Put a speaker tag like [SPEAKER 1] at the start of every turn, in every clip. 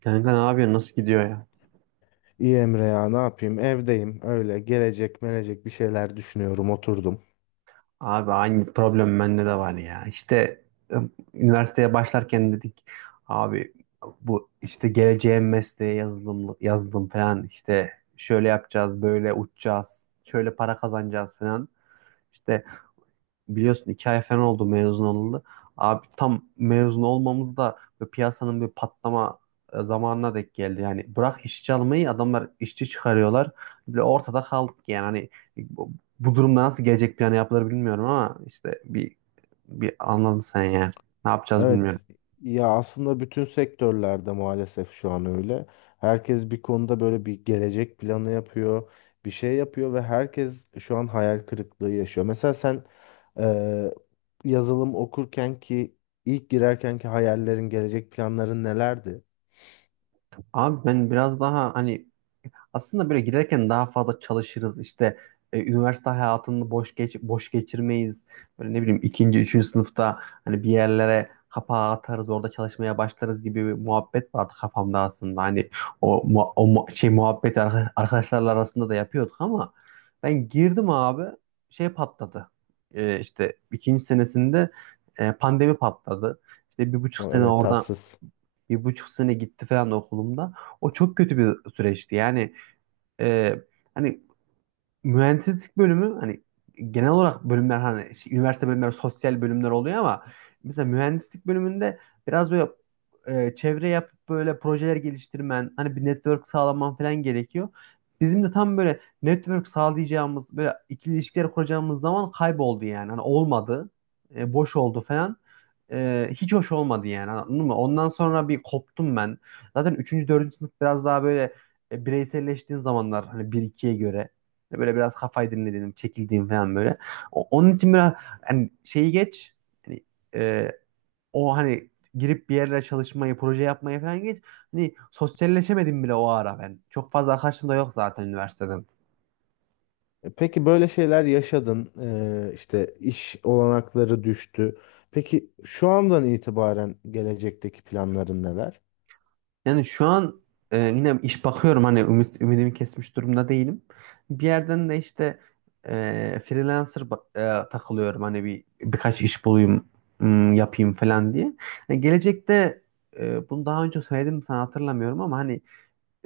[SPEAKER 1] Kanka ne yapıyorsun? Nasıl gidiyor ya?
[SPEAKER 2] İyi Emre ya ne yapayım, evdeyim, öyle gelecek melecek bir şeyler düşünüyorum, oturdum.
[SPEAKER 1] Abi aynı problem bende de var ya. İşte e, üniversiteye başlarken dedik, abi bu işte geleceğim mesleğe yazılım yazdım falan, işte şöyle yapacağız, böyle uçacağız, şöyle para kazanacağız falan. İşte biliyorsun, 2 ay falan oldu mezun olalı. Abi tam mezun olmamız da böyle piyasanın bir patlama zamanına denk geldi. Yani bırak işçi almayı, adamlar işçi çıkarıyorlar. Böyle ortada kaldık yani, hani e, bu, bu durumda nasıl gelecek planı yapılır bilmiyorum, ama işte bir anladın sen yani. Ne yapacağız bilmiyorum.
[SPEAKER 2] Evet, ya aslında bütün sektörlerde maalesef şu an öyle. Herkes bir konuda böyle bir gelecek planı yapıyor, bir şey yapıyor ve herkes şu an hayal kırıklığı yaşıyor. Mesela sen eee, yazılım okurken ki ilk girerken ki hayallerin, gelecek planların nelerdi?
[SPEAKER 1] Abi ben biraz daha, hani aslında böyle girerken daha fazla çalışırız. İşte üniversite hayatını boş geçirmeyiz. Böyle ne bileyim, ikinci, üçüncü sınıfta hani bir yerlere kapağı atarız, orada çalışmaya başlarız gibi bir muhabbet vardı kafamda aslında. Hani şey muhabbeti arkadaşlarla arasında da yapıyorduk, ama ben girdim abi, şey patladı. İşte ikinci senesinde pandemi patladı. İşte bir buçuk
[SPEAKER 2] O,
[SPEAKER 1] sene
[SPEAKER 2] evet,
[SPEAKER 1] oradan
[SPEAKER 2] tatsız.
[SPEAKER 1] 1,5 sene gitti falan okulumda. O çok kötü bir süreçti. Yani ee, hani mühendislik bölümü, hani genel olarak bölümler, hani şey, üniversite bölümleri sosyal bölümler oluyor, ama mesela mühendislik bölümünde biraz böyle çevre yapıp böyle projeler geliştirmen, hani bir network sağlaman falan gerekiyor. Bizim de tam böyle network sağlayacağımız, böyle ikili ilişkiler kuracağımız zaman kayboldu yani. Hani olmadı. E, boş oldu falan. E, hiç hoş olmadı yani. Anladın mı? Ondan sonra bir koptum ben. Zaten üçüncü dördüncü sınıf biraz daha böyle bireyselleştiğin zamanlar, hani bir ikiye göre. İşte böyle biraz kafayı dinlediğim, çekildiğim falan böyle. Onun için biraz hani şeyi geç. Hani e, o hani girip bir yerlere çalışmayı, proje yapmayı falan geç. Hani sosyalleşemedim bile o ara ben. Çok fazla arkadaşım da yok zaten üniversiteden.
[SPEAKER 2] Peki böyle şeyler yaşadın, işte iş olanakları düştü. Peki şu andan itibaren gelecekteki planların neler?
[SPEAKER 1] Yani şu an yine iş bakıyorum, hani ümidimi kesmiş durumda değilim. Bir yerden de işte e, freelancer takılıyorum, hani birkaç iş bulayım, yapayım falan diye. Yani gelecekte bunu daha önce söyledim mi sana, hatırlamıyorum, ama hani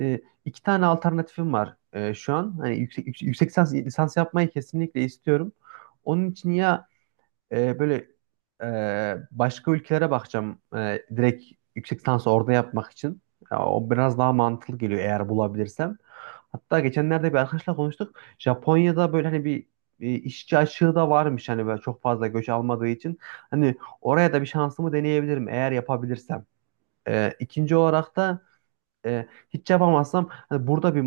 [SPEAKER 1] 2 tane alternatifim var şu an. Hani yüksek lisans yapmayı kesinlikle istiyorum. Onun için ya böyle e, başka ülkelere bakacağım, direkt yüksek lisansı orada yapmak için. Ya, o biraz daha mantıklı geliyor, eğer bulabilirsem. Hatta geçenlerde bir arkadaşla konuştuk. Japonya'da böyle, hani bir işçi açığı da varmış, hani böyle çok fazla göç almadığı için. Hani oraya da bir şansımı deneyebilirim, eğer yapabilirsem. İkinci olarak da hiç yapamazsam, hani burada bir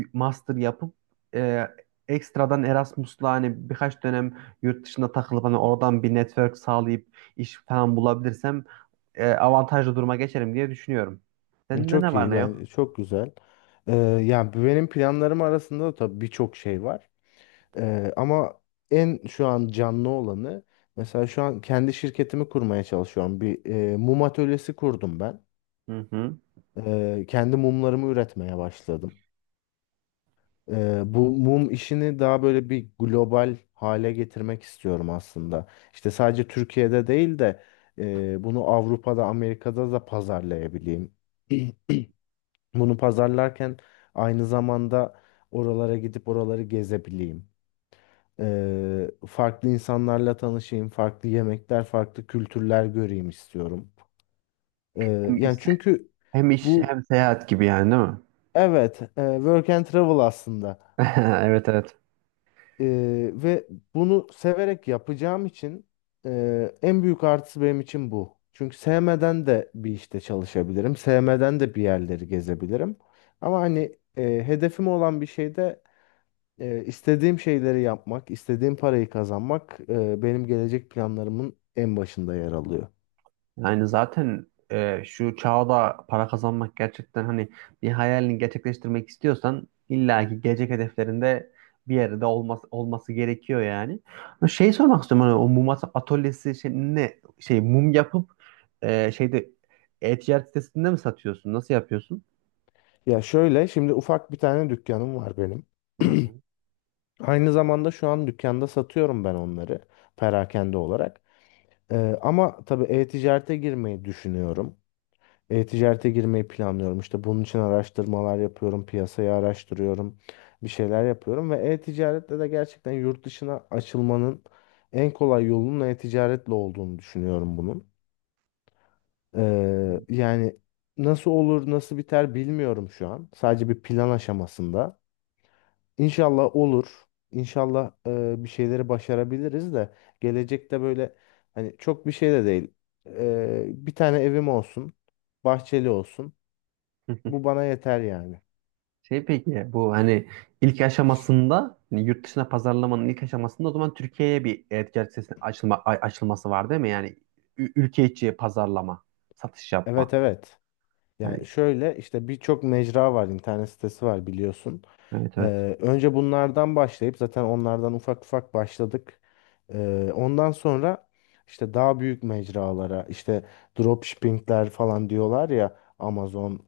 [SPEAKER 1] master yapıp, e, ekstradan Erasmus'la hani birkaç dönem yurt dışında takılıp, hani oradan bir network sağlayıp iş falan bulabilirsem avantajlı duruma geçerim diye düşünüyorum.
[SPEAKER 2] Hı,
[SPEAKER 1] Senin de ne
[SPEAKER 2] çok
[SPEAKER 1] var
[SPEAKER 2] iyi,
[SPEAKER 1] ne yok?
[SPEAKER 2] ben çok güzel. Eee, Yani benim planlarım arasında da tabii birçok şey var. Ama en şu an canlı olanı, mesela şu an kendi şirketimi kurmaya çalışıyorum. Bir mum atölyesi kurdum ben.
[SPEAKER 1] Hı hı.
[SPEAKER 2] Kendi mumlarımı üretmeye başladım. Bu mum işini daha böyle bir global hale getirmek istiyorum aslında. İşte sadece Türkiye'de değil de bunu Avrupa'da, Amerika'da da pazarlayabileyim. Bunu pazarlarken aynı zamanda oralara gidip oraları gezebileyim. Farklı insanlarla tanışayım, farklı yemekler, farklı kültürler göreyim istiyorum.
[SPEAKER 1] Hem iş,
[SPEAKER 2] Yani çünkü
[SPEAKER 1] hem iş
[SPEAKER 2] bu
[SPEAKER 1] hem seyahat gibi yani, değil mi?
[SPEAKER 2] evet, work and travel aslında.
[SPEAKER 1] Evet, evet.
[SPEAKER 2] Ve bunu severek yapacağım için en büyük artısı benim için bu. Çünkü sevmeden de bir işte çalışabilirim. Sevmeden de bir yerleri gezebilirim. Ama hani hedefim olan bir şeyde istediğim şeyleri yapmak, istediğim parayı kazanmak benim gelecek planlarımın en başında yer alıyor.
[SPEAKER 1] Yani zaten şu çağda para kazanmak gerçekten, hani bir hayalini gerçekleştirmek istiyorsan illaki gelecek hedeflerinde bir yerde olması gerekiyor yani. Ama şey sormak istiyorum, hani o mum atölyesi, şey, ne şey mum yapıp şeyde, e-ticaret sitesinde mi satıyorsun? Nasıl yapıyorsun?
[SPEAKER 2] Ya şöyle, şimdi ufak bir tane dükkanım var benim.
[SPEAKER 1] Hı.
[SPEAKER 2] Aynı zamanda şu an dükkanda satıyorum ben onları, perakende olarak. Ama tabii e-ticarete girmeyi düşünüyorum. E-ticarete girmeyi planlıyorum. İşte bunun için araştırmalar yapıyorum, piyasayı araştırıyorum, bir şeyler yapıyorum ve e-ticarette de gerçekten yurt dışına açılmanın en kolay yolunun e-ticaretle olduğunu düşünüyorum bunun.
[SPEAKER 1] Hı.
[SPEAKER 2] Yani nasıl olur, nasıl biter bilmiyorum şu an. Sadece bir plan aşamasında. İnşallah olur. İnşallah bir şeyleri başarabiliriz de gelecekte, böyle hani çok bir şey de değil. Bir tane evim olsun, bahçeli olsun. Bu bana yeter yani.
[SPEAKER 1] Şey peki bu hani ilk aşamasında, hani yurt dışına pazarlamanın ilk aşamasında, o zaman Türkiye'ye bir e-ticaret sitesinin açılması var değil mi? Yani ülke içi pazarlama, satış yapma.
[SPEAKER 2] Evet, evet.
[SPEAKER 1] Hani
[SPEAKER 2] Yani şöyle işte birçok mecra var, internet sitesi var biliyorsun.
[SPEAKER 1] evet, evet.
[SPEAKER 2] Önce bunlardan başlayıp, zaten onlardan ufak ufak başladık. Ondan sonra işte daha büyük mecralara, işte dropshippingler falan diyorlar ya, Amazon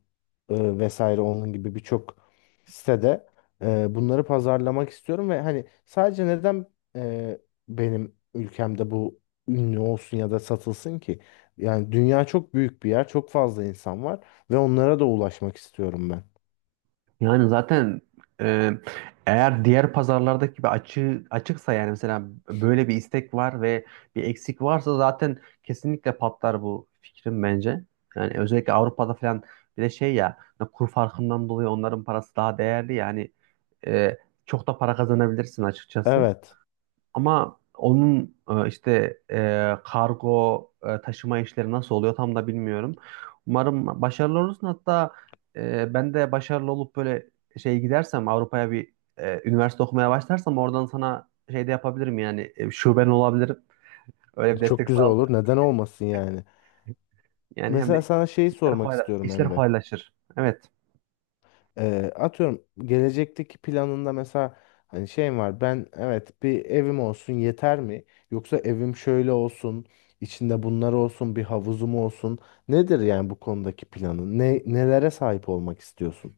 [SPEAKER 2] vesaire, onun gibi birçok sitede bunları pazarlamak istiyorum ve hani sadece neden e, benim ülkemde bu ünlü olsun ya da satılsın ki? Yani dünya çok büyük bir yer, çok fazla insan var ve onlara da ulaşmak istiyorum ben.
[SPEAKER 1] Yani zaten e, eğer diğer pazarlardaki gibi açığı açıksa, yani mesela böyle bir istek var ve bir eksik varsa, zaten kesinlikle patlar bu fikrim bence. Yani özellikle Avrupa'da falan, bir de şey ya, hani kur farkından dolayı onların parası daha değerli yani, e, çok da para kazanabilirsin açıkçası.
[SPEAKER 2] Evet.
[SPEAKER 1] Ama onun işte kargo taşıma işleri nasıl oluyor, tam da bilmiyorum. Umarım başarılı olursun. Hatta ben de başarılı olup, böyle şey, gidersem Avrupa'ya, bir üniversite okumaya başlarsam, oradan sana şey de yapabilirim yani, şuben olabilirim. Öyle bir
[SPEAKER 2] Çok
[SPEAKER 1] destek
[SPEAKER 2] güzel olur.
[SPEAKER 1] sağlarım.
[SPEAKER 2] Neden olmasın yani?
[SPEAKER 1] Yani hem
[SPEAKER 2] Mesela
[SPEAKER 1] de
[SPEAKER 2] sana şeyi sormak istiyorum
[SPEAKER 1] işler
[SPEAKER 2] Emre.
[SPEAKER 1] kolaylaşır. Evet.
[SPEAKER 2] Atıyorum, gelecekteki planında mesela hani şeyim var. Ben evet, bir evim olsun yeter mi? Yoksa evim şöyle olsun, içinde bunlar olsun, bir havuzum olsun. Nedir yani bu konudaki planın? Ne nelere sahip olmak istiyorsun?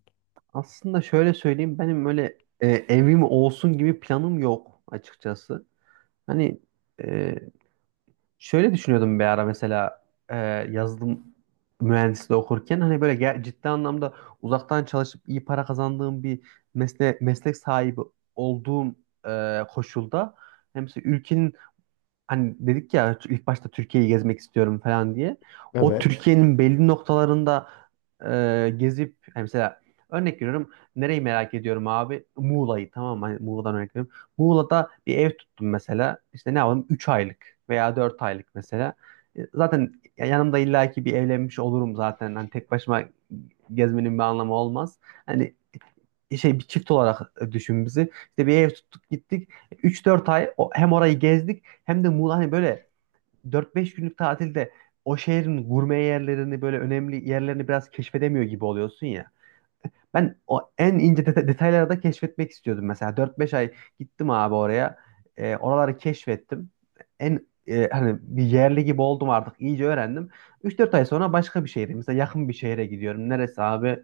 [SPEAKER 1] Aslında şöyle söyleyeyim, benim öyle evim olsun gibi planım yok açıkçası. Hani e, şöyle düşünüyordum bir ara, mesela e, yazılım mühendisliği okurken, hani böyle ciddi anlamda uzaktan çalışıp iyi para kazandığım bir meslek sahibi olduğum koşulda, hem mesela ülkenin, hani dedik ya ilk başta Türkiye'yi gezmek istiyorum falan diye. O, evet.
[SPEAKER 2] Evet.
[SPEAKER 1] Türkiye'nin belli noktalarında gezip, hani mesela örnek veriyorum, nereyi merak ediyorum abi? Muğla'yı, tamam mı? Hani Muğla'dan örnek veriyorum. Muğla'da bir ev tuttum mesela. İşte ne yapalım, 3 aylık veya 4 aylık mesela. Zaten yanımda illaki bir evlenmiş olurum zaten. Hani tek başıma gezmenin bir anlamı olmaz. Hani şey, bir çift olarak düşün bizi. İşte bir ev tuttuk gittik. Üç dört ay hem orayı gezdik, hem de Muğla hani böyle 4-5 günlük tatilde, o şehrin gurme yerlerini, böyle önemli yerlerini biraz keşfedemiyor gibi oluyorsun ya. Ben o en ince detayları da keşfetmek istiyordum mesela. Dört beş ay gittim abi oraya. Oraları keşfettim. En, hani bir yerli gibi oldum artık. İyice öğrendim. Üç dört ay sonra başka bir şehre, mesela yakın bir şehre gidiyorum. Neresi abi?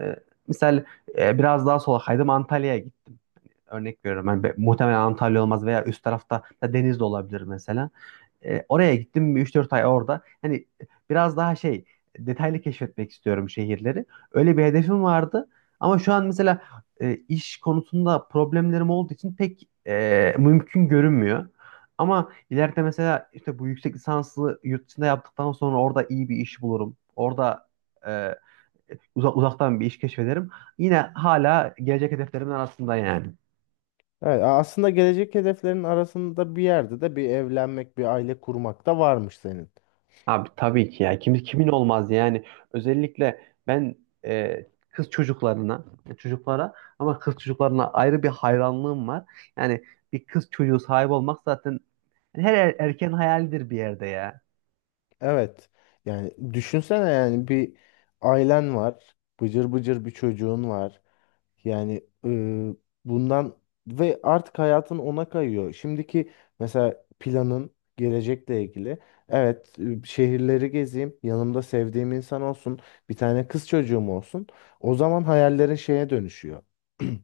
[SPEAKER 1] E, Misal, biraz daha sola kaydım, Antalya'ya gittim. Örnek veriyorum. Yani muhtemelen Antalya olmaz, veya üst tarafta da deniz de olabilir mesela. Oraya gittim, 3-4 ay orada. Hani biraz daha şey, detaylı keşfetmek istiyorum şehirleri. Öyle bir hedefim vardı. Ama şu an mesela iş konusunda problemlerim olduğu için pek mümkün görünmüyor. Ama ileride, mesela işte bu yüksek lisanslı yurt dışında yaptıktan sonra orada iyi bir iş bulurum. Orada uzaktan bir iş keşfederim. Yine hala gelecek hedeflerimin arasında yani.
[SPEAKER 2] Evet, aslında gelecek hedeflerin arasında bir yerde de bir evlenmek, bir aile kurmak da varmış senin.
[SPEAKER 1] Abi tabii ki ya. Kimin olmaz yani. Özellikle ben kız çocuklarına, çocuklara, ama kız çocuklarına ayrı bir hayranlığım var. Yani bir kız çocuğu sahibi olmak zaten her erkeğin hayalidir bir yerde ya.
[SPEAKER 2] Evet. Yani düşünsene, yani bir ailen var, bıcır bıcır bir çocuğun var. Yani bundan ve artık hayatın ona kayıyor. Şimdiki mesela planın gelecekle ilgili. Evet, şehirleri gezeyim, yanımda sevdiğim insan olsun, bir tane kız çocuğum olsun. O zaman hayallerin şeye dönüşüyor.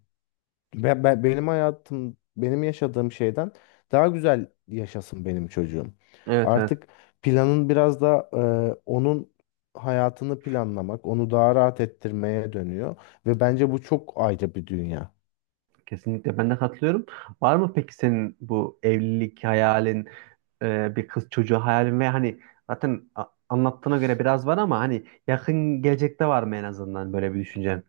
[SPEAKER 2] Ve benim hayatım, benim yaşadığım şeyden daha güzel yaşasın benim çocuğum.
[SPEAKER 1] Evet, evet.
[SPEAKER 2] Artık planın biraz da onun hayatını planlamak, onu daha rahat ettirmeye dönüyor ve bence bu çok ayrı bir dünya.
[SPEAKER 1] Kesinlikle ben de katılıyorum. Var mı peki senin bu evlilik hayalin, bir kız çocuğu hayalin, ve hani zaten anlattığına göre biraz var, ama hani yakın gelecekte var mı en azından böyle bir düşüncen?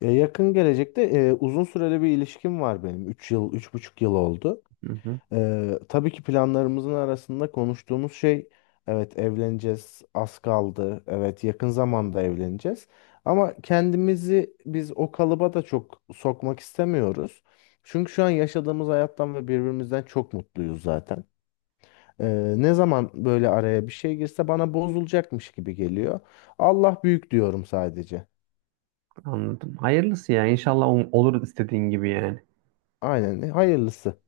[SPEAKER 2] E, yakın gelecekte, uzun süreli bir ilişkim var benim. 3 yıl, 3,5 yıl oldu.
[SPEAKER 1] Hı hı,
[SPEAKER 2] Tabii ki planlarımızın arasında konuştuğumuz şey, evet evleneceğiz, az kaldı, evet yakın zamanda evleneceğiz, ama kendimizi biz o kalıba da çok sokmak istemiyoruz. Çünkü şu an yaşadığımız hayattan ve birbirimizden çok mutluyuz zaten. Ne zaman böyle araya bir şey girse bana bozulacakmış gibi geliyor. Allah büyük diyorum sadece.
[SPEAKER 1] anladım. Hayırlısı ya. İnşallah olur istediğin gibi yani.
[SPEAKER 2] Aynen, hayırlısı.